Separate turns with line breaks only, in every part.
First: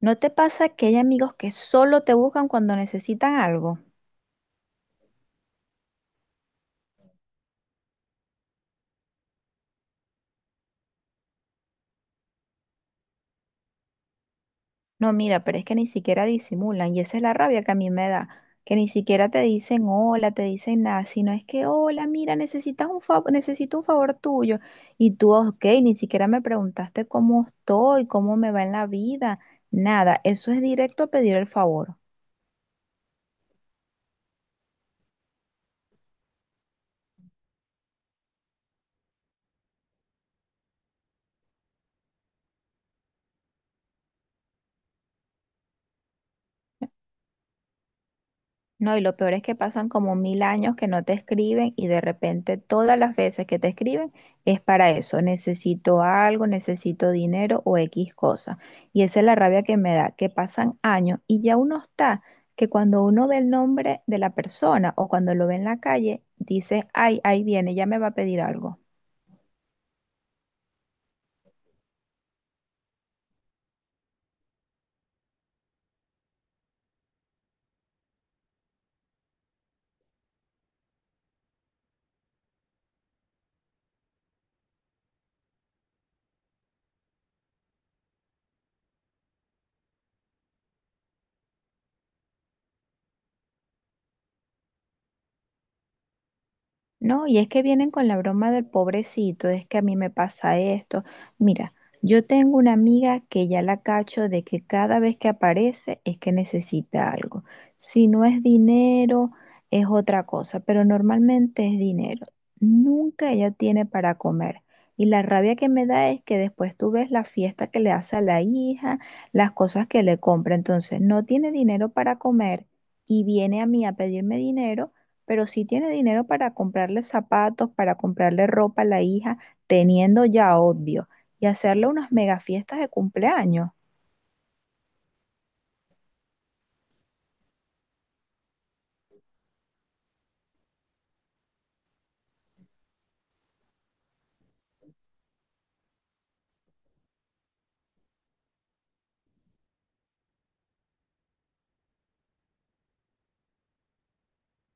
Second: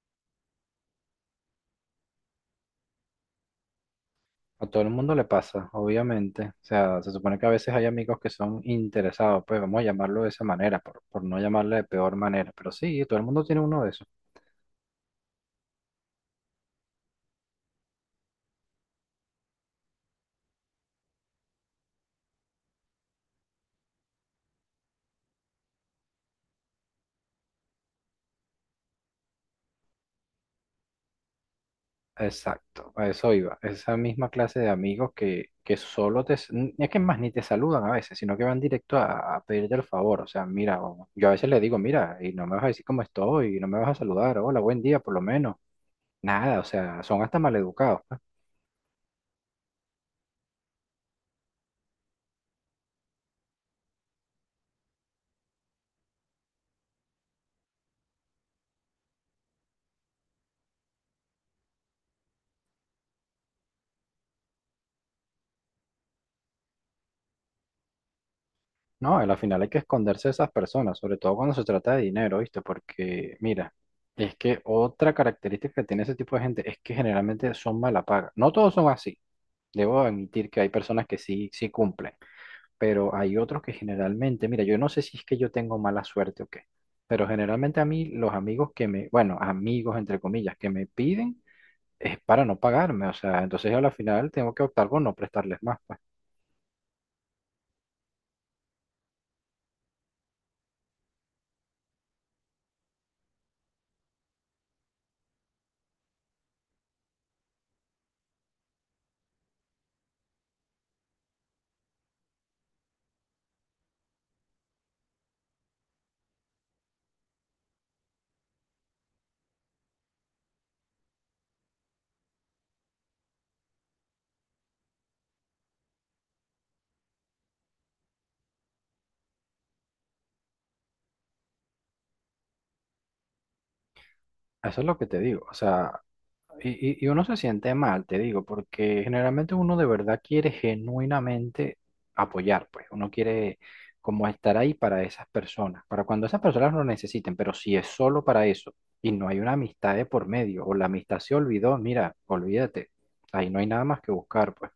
¿No te pasa que hay amigos que solo te buscan cuando necesitan algo?
A todo el mundo le pasa, obviamente. O sea, se supone que a veces hay amigos que son interesados, pues vamos a llamarlo de esa manera, por no llamarle de peor manera. Pero sí, todo el mundo tiene uno de esos.
No, mira, pero es que ni siquiera disimulan y esa es la rabia que a mí me da, que ni siquiera te dicen hola, te dicen nada, sino es que hola, mira, necesitas un favor, necesito un favor tuyo y tú, ok, ni siquiera me preguntaste cómo estoy, cómo me va en la vida, nada, eso es directo a pedir el favor.
Exacto, a eso iba. Esa misma clase de amigos que solo te... Es que más ni te saludan a veces, sino que van directo a pedirte el favor. O sea, mira, yo a veces le digo, mira, y no me vas a decir cómo estoy, y no me vas a saludar, hola, buen día, por lo menos. Nada, o sea, son hasta maleducados, pues.
No, y lo peor es que pasan como mil años que no te escriben y de repente todas las veces que te escriben es para eso. Necesito algo, necesito dinero o X cosa. Y esa es la rabia que me da, que pasan años y ya uno está, que cuando uno ve el nombre de la persona o cuando lo ve en la calle, dice, ay, ahí viene, ya me va a pedir algo.
No, y al final hay que esconderse de esas personas, sobre todo cuando se trata de dinero, ¿viste? Porque, mira, es que otra característica que tiene ese tipo de gente es que generalmente son mala paga. No todos son así. Debo admitir que hay personas que sí, sí cumplen, pero hay otros que generalmente, mira, yo no sé si es que yo tengo mala suerte o qué, pero generalmente a mí los amigos que me, bueno, amigos entre comillas, que me piden es para no pagarme, o sea, entonces yo al final tengo que optar por no prestarles más, pues.
No, y es que vienen con la broma del pobrecito, es que a mí me pasa esto. Mira, yo tengo una amiga que ya la cacho de que cada vez que aparece es que necesita algo. Si no es dinero, es otra cosa, pero normalmente es dinero. Nunca ella tiene para comer. Y la rabia que me da es que después tú ves la fiesta que le hace a la hija, las cosas que le compra. Entonces, no tiene dinero para comer y viene a mí a pedirme dinero pero sí tiene dinero para comprarle zapatos, para comprarle ropa a la hija, teniendo ya obvio, y hacerle unas mega fiestas de cumpleaños.
Eso es lo que te digo, o sea. Y, y uno se siente mal, te digo, porque generalmente uno de verdad quiere genuinamente apoyar, pues uno quiere como estar ahí para esas personas, para cuando esas personas lo necesiten, pero si es solo para eso y no hay una amistad de por medio o la amistad se olvidó, mira, olvídate, ahí no hay nada más que buscar, pues.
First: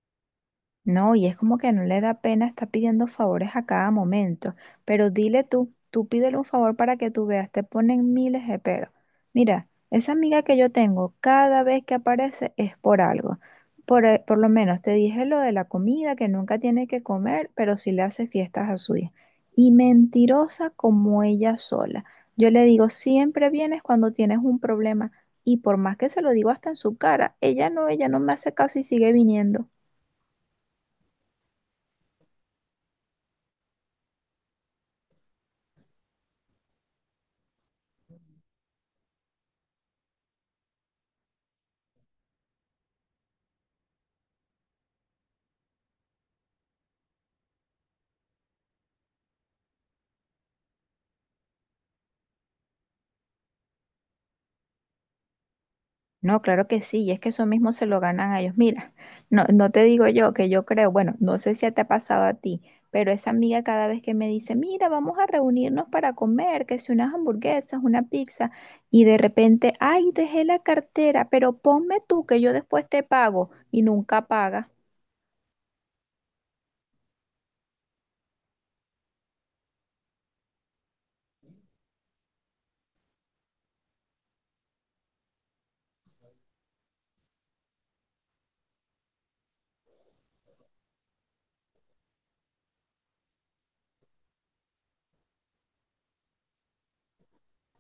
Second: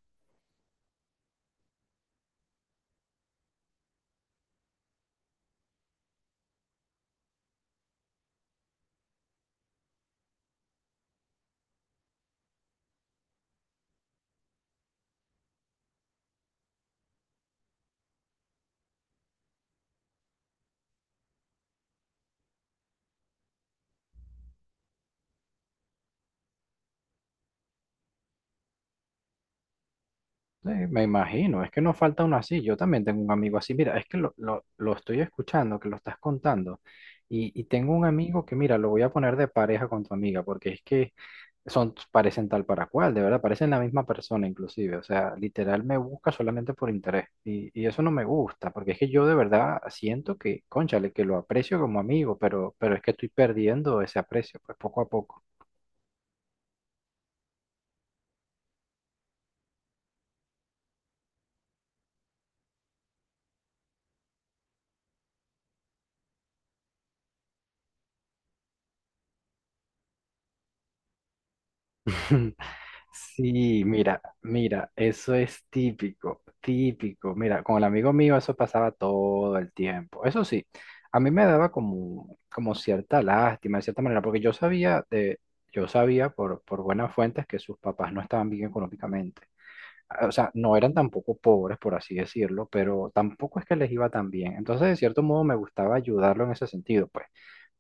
No, y es como que no le da pena estar pidiendo favores a cada momento. Pero dile tú, tú pídele un favor para que tú veas, te ponen miles de peros. Mira, esa amiga que yo tengo, cada vez que aparece es por algo. Por lo menos te dije lo de la comida, que nunca tiene que comer, pero sí le hace fiestas a su hija. Y mentirosa como ella sola. Yo le digo, siempre vienes cuando tienes un problema. Y por más que se lo digo hasta en su cara, ella no me hace caso y sigue viniendo.
Sí, me imagino, es que no falta uno así, yo también tengo un amigo así, mira, es que lo estoy escuchando, que lo estás contando, y tengo un amigo que, mira, lo voy a poner de pareja con tu amiga, porque es que... son, parecen tal para cual, de verdad, parecen la misma persona inclusive, o sea, literal me busca solamente por interés y eso no me gusta, porque es que yo de verdad siento que, cónchale, que lo aprecio como amigo, pero es que estoy perdiendo ese aprecio, pues poco a poco.
No, claro que sí, y es que eso mismo se lo ganan a ellos. Mira, no te digo yo que yo creo, bueno, no sé si te ha pasado a ti, pero esa amiga cada vez que me dice, mira, vamos a reunirnos para comer, que si unas hamburguesas, una pizza, y de repente, ay, dejé la cartera, pero ponme tú que yo después te pago, y
Sí, mira,
nunca paga.
mira, eso es típico, típico. Mira, con el amigo mío eso pasaba todo el tiempo. Eso sí, a mí me daba como, como cierta lástima, de cierta manera, porque yo sabía por buenas fuentes que sus papás no estaban bien económicamente, o sea, no eran tampoco pobres, por así decirlo, pero tampoco es que les iba tan bien. Entonces, de cierto modo, me gustaba ayudarlo en ese sentido, pues.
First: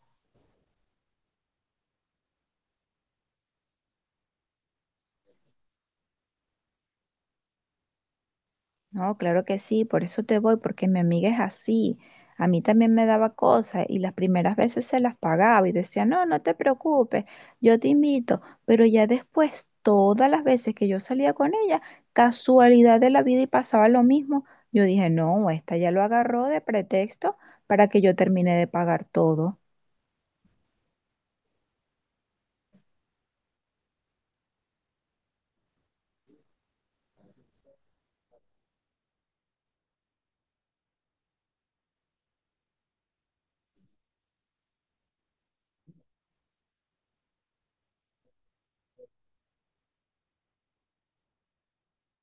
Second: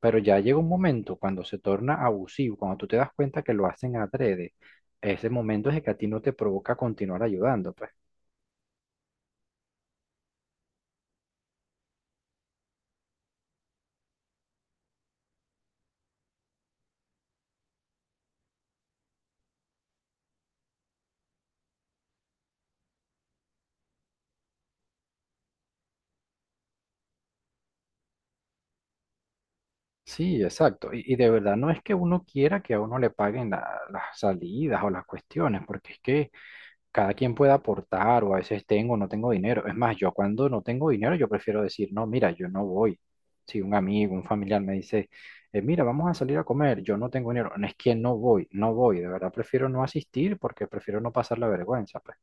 Pero ya llega un momento cuando se torna abusivo, cuando tú te das cuenta que lo hacen adrede, ese momento es el que a ti no te provoca continuar ayudando, pues.
No, claro que sí, por eso te voy, porque mi amiga es así. A mí también me daba cosas y las primeras veces se las pagaba y decía, no, no te preocupes, yo te invito. Pero ya después, todas las veces que yo salía con ella, casualidad de la vida y pasaba lo mismo, yo dije, no, esta ya lo agarró de pretexto para que yo termine de pagar todo.
Sí, exacto. Y de verdad no es que uno quiera que a uno le paguen las salidas o las cuestiones, porque es que cada quien puede aportar o a veces tengo o no tengo dinero. Es más, yo cuando no tengo dinero, yo prefiero decir, no, mira, yo no voy. Si un amigo, un familiar me dice, mira, vamos a salir a comer, yo no tengo dinero", no es que no voy, no voy, de verdad prefiero no asistir porque prefiero no pasar la vergüenza, pues.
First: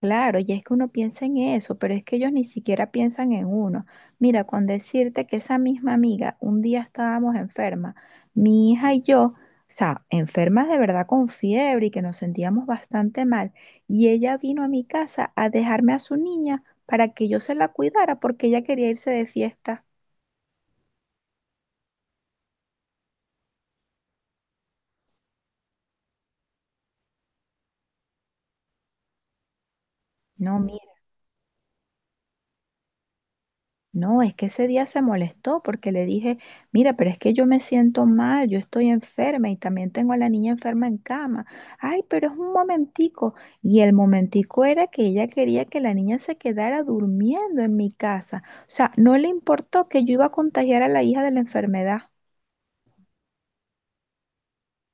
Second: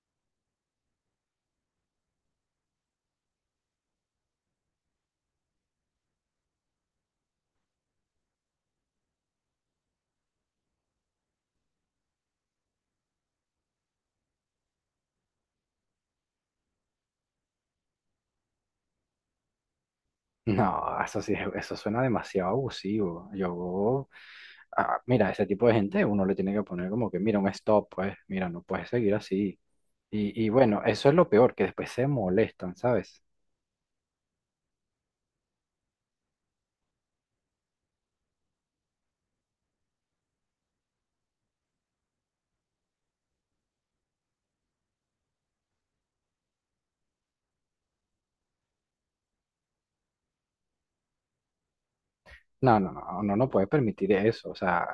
Claro, y es que uno piensa en eso, pero es que ellos ni siquiera piensan en uno. Mira, con decirte que esa misma amiga, un día estábamos enferma, mi hija y yo, o sea, enfermas de verdad con fiebre y que nos sentíamos bastante mal, y ella vino a mi casa a dejarme a su niña para que yo se la cuidara porque ella quería irse de fiesta.
No, eso sí, eso suena demasiado abusivo. Yo, mira, ese tipo de gente uno le tiene que poner como que, mira, un stop, pues, mira, no puedes seguir así. Y
No,
bueno, eso es lo peor, que después se molestan, ¿sabes?
No, es que ese día se molestó porque le dije, mira, pero es que yo me siento mal, yo estoy enferma y también tengo a la niña enferma en cama. Ay, pero es un momentico. Y el momentico era que ella quería que la niña se quedara durmiendo en mi casa. O sea, no le importó que yo iba a contagiar a la hija de la enfermedad.
No, no, no, no, no puedes permitir eso. O sea,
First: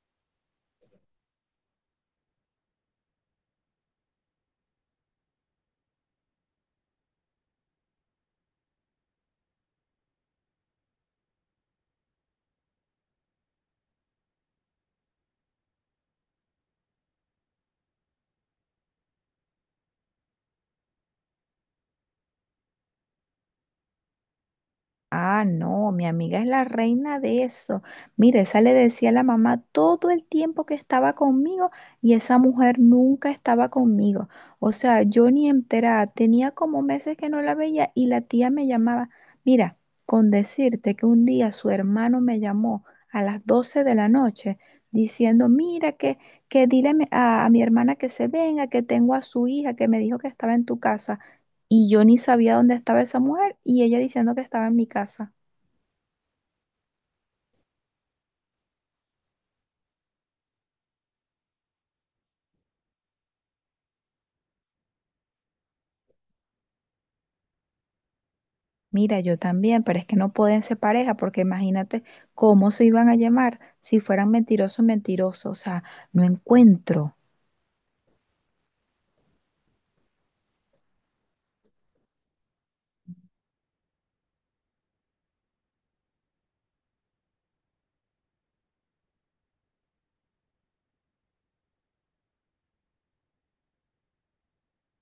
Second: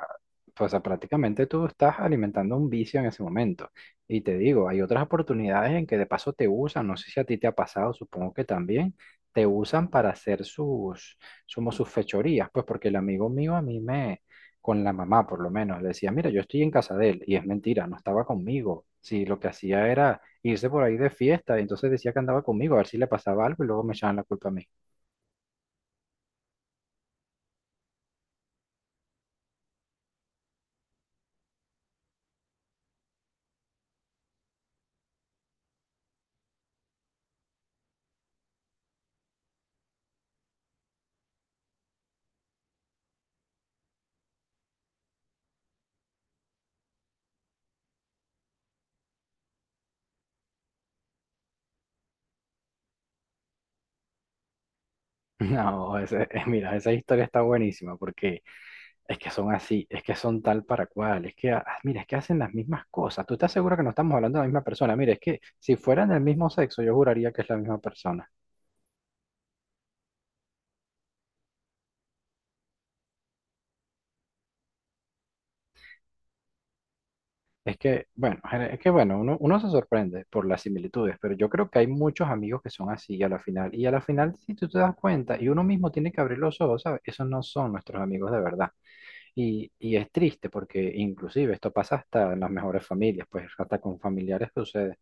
pues, o sea, prácticamente tú estás alimentando un vicio en ese momento. Y te digo, hay otras oportunidades en que de paso te usan, no sé si a ti te ha pasado, supongo que también, te usan para hacer sus, como sus fechorías, pues porque el amigo mío a mí me, con la mamá por lo menos, le decía, mira, yo estoy en casa de él, y es mentira, no estaba conmigo. Sí, lo que hacía era irse por ahí de fiesta, y entonces decía que andaba conmigo, a ver si le pasaba algo y luego me echaban la culpa a mí.
Ah, no, mi amiga es la reina de eso. Mira, esa le decía a la mamá todo el tiempo que estaba conmigo y esa mujer nunca estaba conmigo. O sea, yo ni enterada, tenía como meses que no la veía y la tía me llamaba. Mira, con decirte que un día su hermano me llamó a las 12 de la noche diciendo, mira, que dile a, a mi hermana que se venga, que tengo a su hija, que me dijo que estaba en tu casa y yo ni sabía dónde estaba esa mujer y ella diciendo que estaba en mi casa.
No, mira, esa historia está buenísima porque es que son así, es que son tal para cual, es que, ah, ah, mira, es que hacen las mismas cosas. ¿Tú estás seguro que no estamos hablando de la misma persona? Mira, es que si fueran del mismo sexo, yo juraría que es la misma persona.
Mira, yo también, pero es que no pueden ser pareja porque imagínate cómo se iban a llamar si fueran mentirosos, mentirosos. O sea, no encuentro.
Es que, bueno, es que, bueno, uno, uno se sorprende por las similitudes, pero yo creo que hay muchos amigos que son así a la final. Y a la final, si tú te das cuenta, y uno mismo tiene que abrir los ojos, ¿sabes? Esos no son nuestros amigos de verdad. Y es triste porque inclusive esto pasa hasta en las mejores familias, pues hasta con familiares sucede.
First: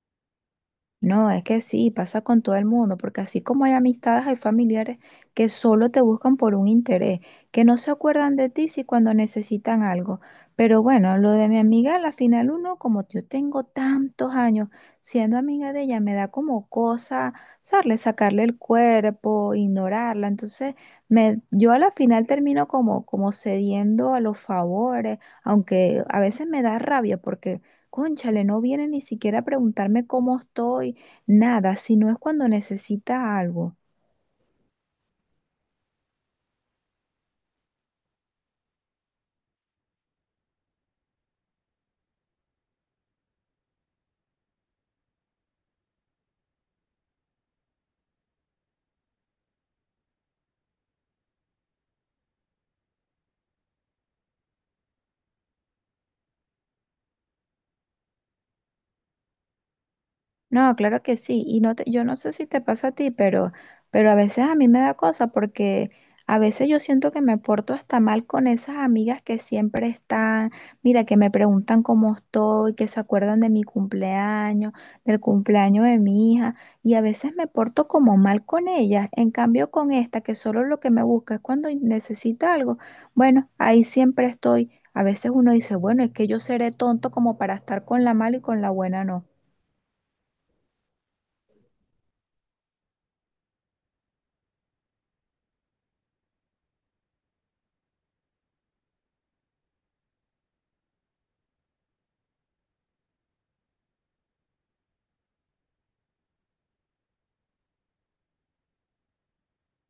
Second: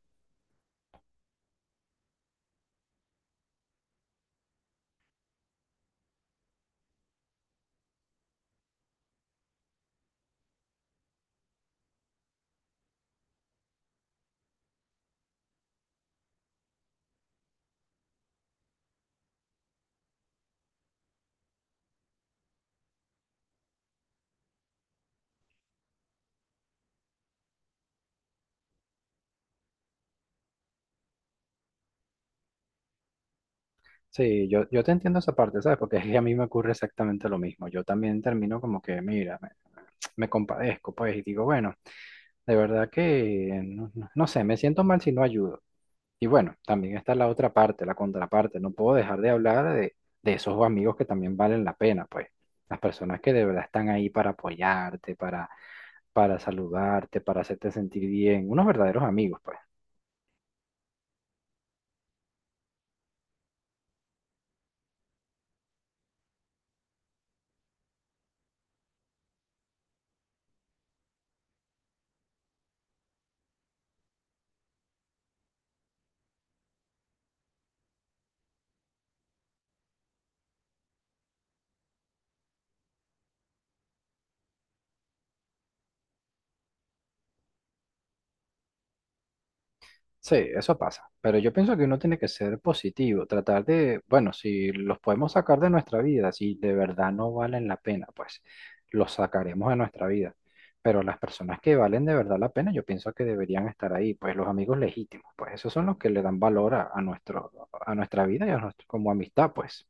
No, es que sí, pasa con todo el mundo, porque así como hay amistades, hay familiares que solo te buscan por un interés, que no se acuerdan de ti si cuando necesitan algo. Pero bueno, lo de mi amiga, a la final uno, como yo tengo tantos años siendo amiga de ella, me da como cosa sacarle, sacarle el cuerpo, ignorarla. Entonces, yo a la final termino como, como cediendo a los favores, aunque a veces me da rabia porque... Cónchale, no viene ni siquiera a preguntarme cómo estoy nada, sino es cuando necesita algo.
Sí, yo te entiendo esa parte, ¿sabes? Porque es que a mí me ocurre exactamente lo mismo. Yo también termino como que, mira, me compadezco, pues, y digo, bueno, de verdad que, no, no sé, me siento mal si no ayudo. Y bueno, también está la otra parte, la contraparte. No puedo dejar de hablar de esos amigos que también valen la pena, pues. Las personas que de verdad están ahí para apoyarte, para saludarte, para hacerte sentir bien. Unos verdaderos amigos, pues.
No, claro que sí. Y no te- yo no sé si te pasa a ti, pero a veces a mí me da cosa porque a veces yo siento que me porto hasta mal con esas amigas que siempre están, mira, que me preguntan cómo estoy, que se acuerdan de mi cumpleaños, del cumpleaños de mi hija, y a veces me porto como mal con ellas. En cambio, con esta, que solo lo que me busca es cuando necesita algo, bueno, ahí siempre estoy. A veces uno dice, bueno, es que yo seré tonto como para estar con la mala y con la buena no.
Sí, eso pasa, pero yo pienso que uno tiene que ser positivo, tratar de, bueno, si los podemos sacar de nuestra vida, si de verdad no valen la pena, pues los sacaremos de nuestra vida. Pero las personas que valen de verdad la pena, yo pienso que deberían estar ahí, pues los amigos legítimos, pues esos son los que le dan valor a nuestro, a nuestra vida y a nuestro, como amistad, pues.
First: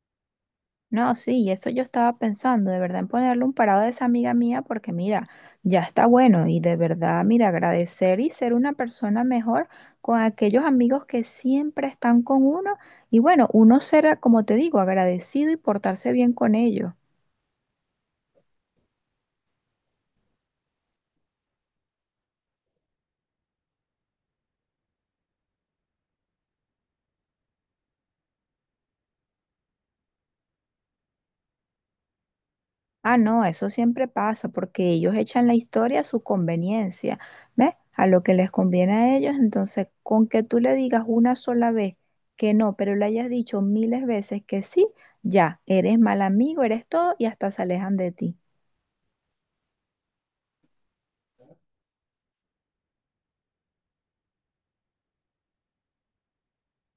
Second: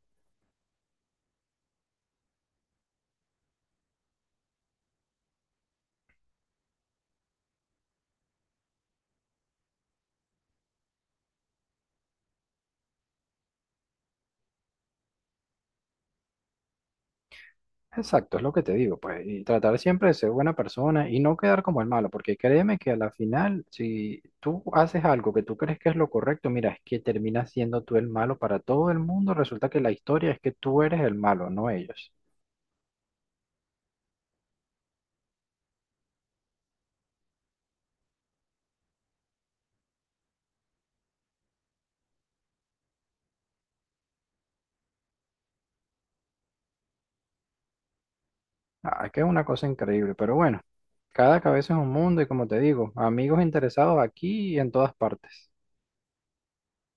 No, sí, y eso yo estaba pensando, de verdad, en ponerle un parado a esa amiga mía, porque mira, ya está bueno y de verdad, mira, agradecer y ser una persona mejor con aquellos amigos que siempre están con uno y bueno, uno será, como te digo, agradecido y portarse bien con ellos.
Exacto, es lo que te digo, pues, y tratar siempre de ser buena persona y no quedar como el malo, porque créeme que a la final, si tú haces algo que tú crees que es lo correcto, mira, es que terminas siendo tú el malo para todo el mundo, resulta que la historia es que tú eres el malo, no ellos.
Ah, no, eso siempre pasa porque ellos echan la historia a su conveniencia, ¿ves? A lo que les conviene a ellos. Entonces, con que tú le digas una sola vez que no, pero le hayas dicho miles veces que sí, ya, eres mal amigo, eres todo y hasta se alejan de ti.
Ah, es que es una cosa increíble, pero bueno, cada cabeza es un mundo y como te digo, amigos interesados aquí y en todas partes.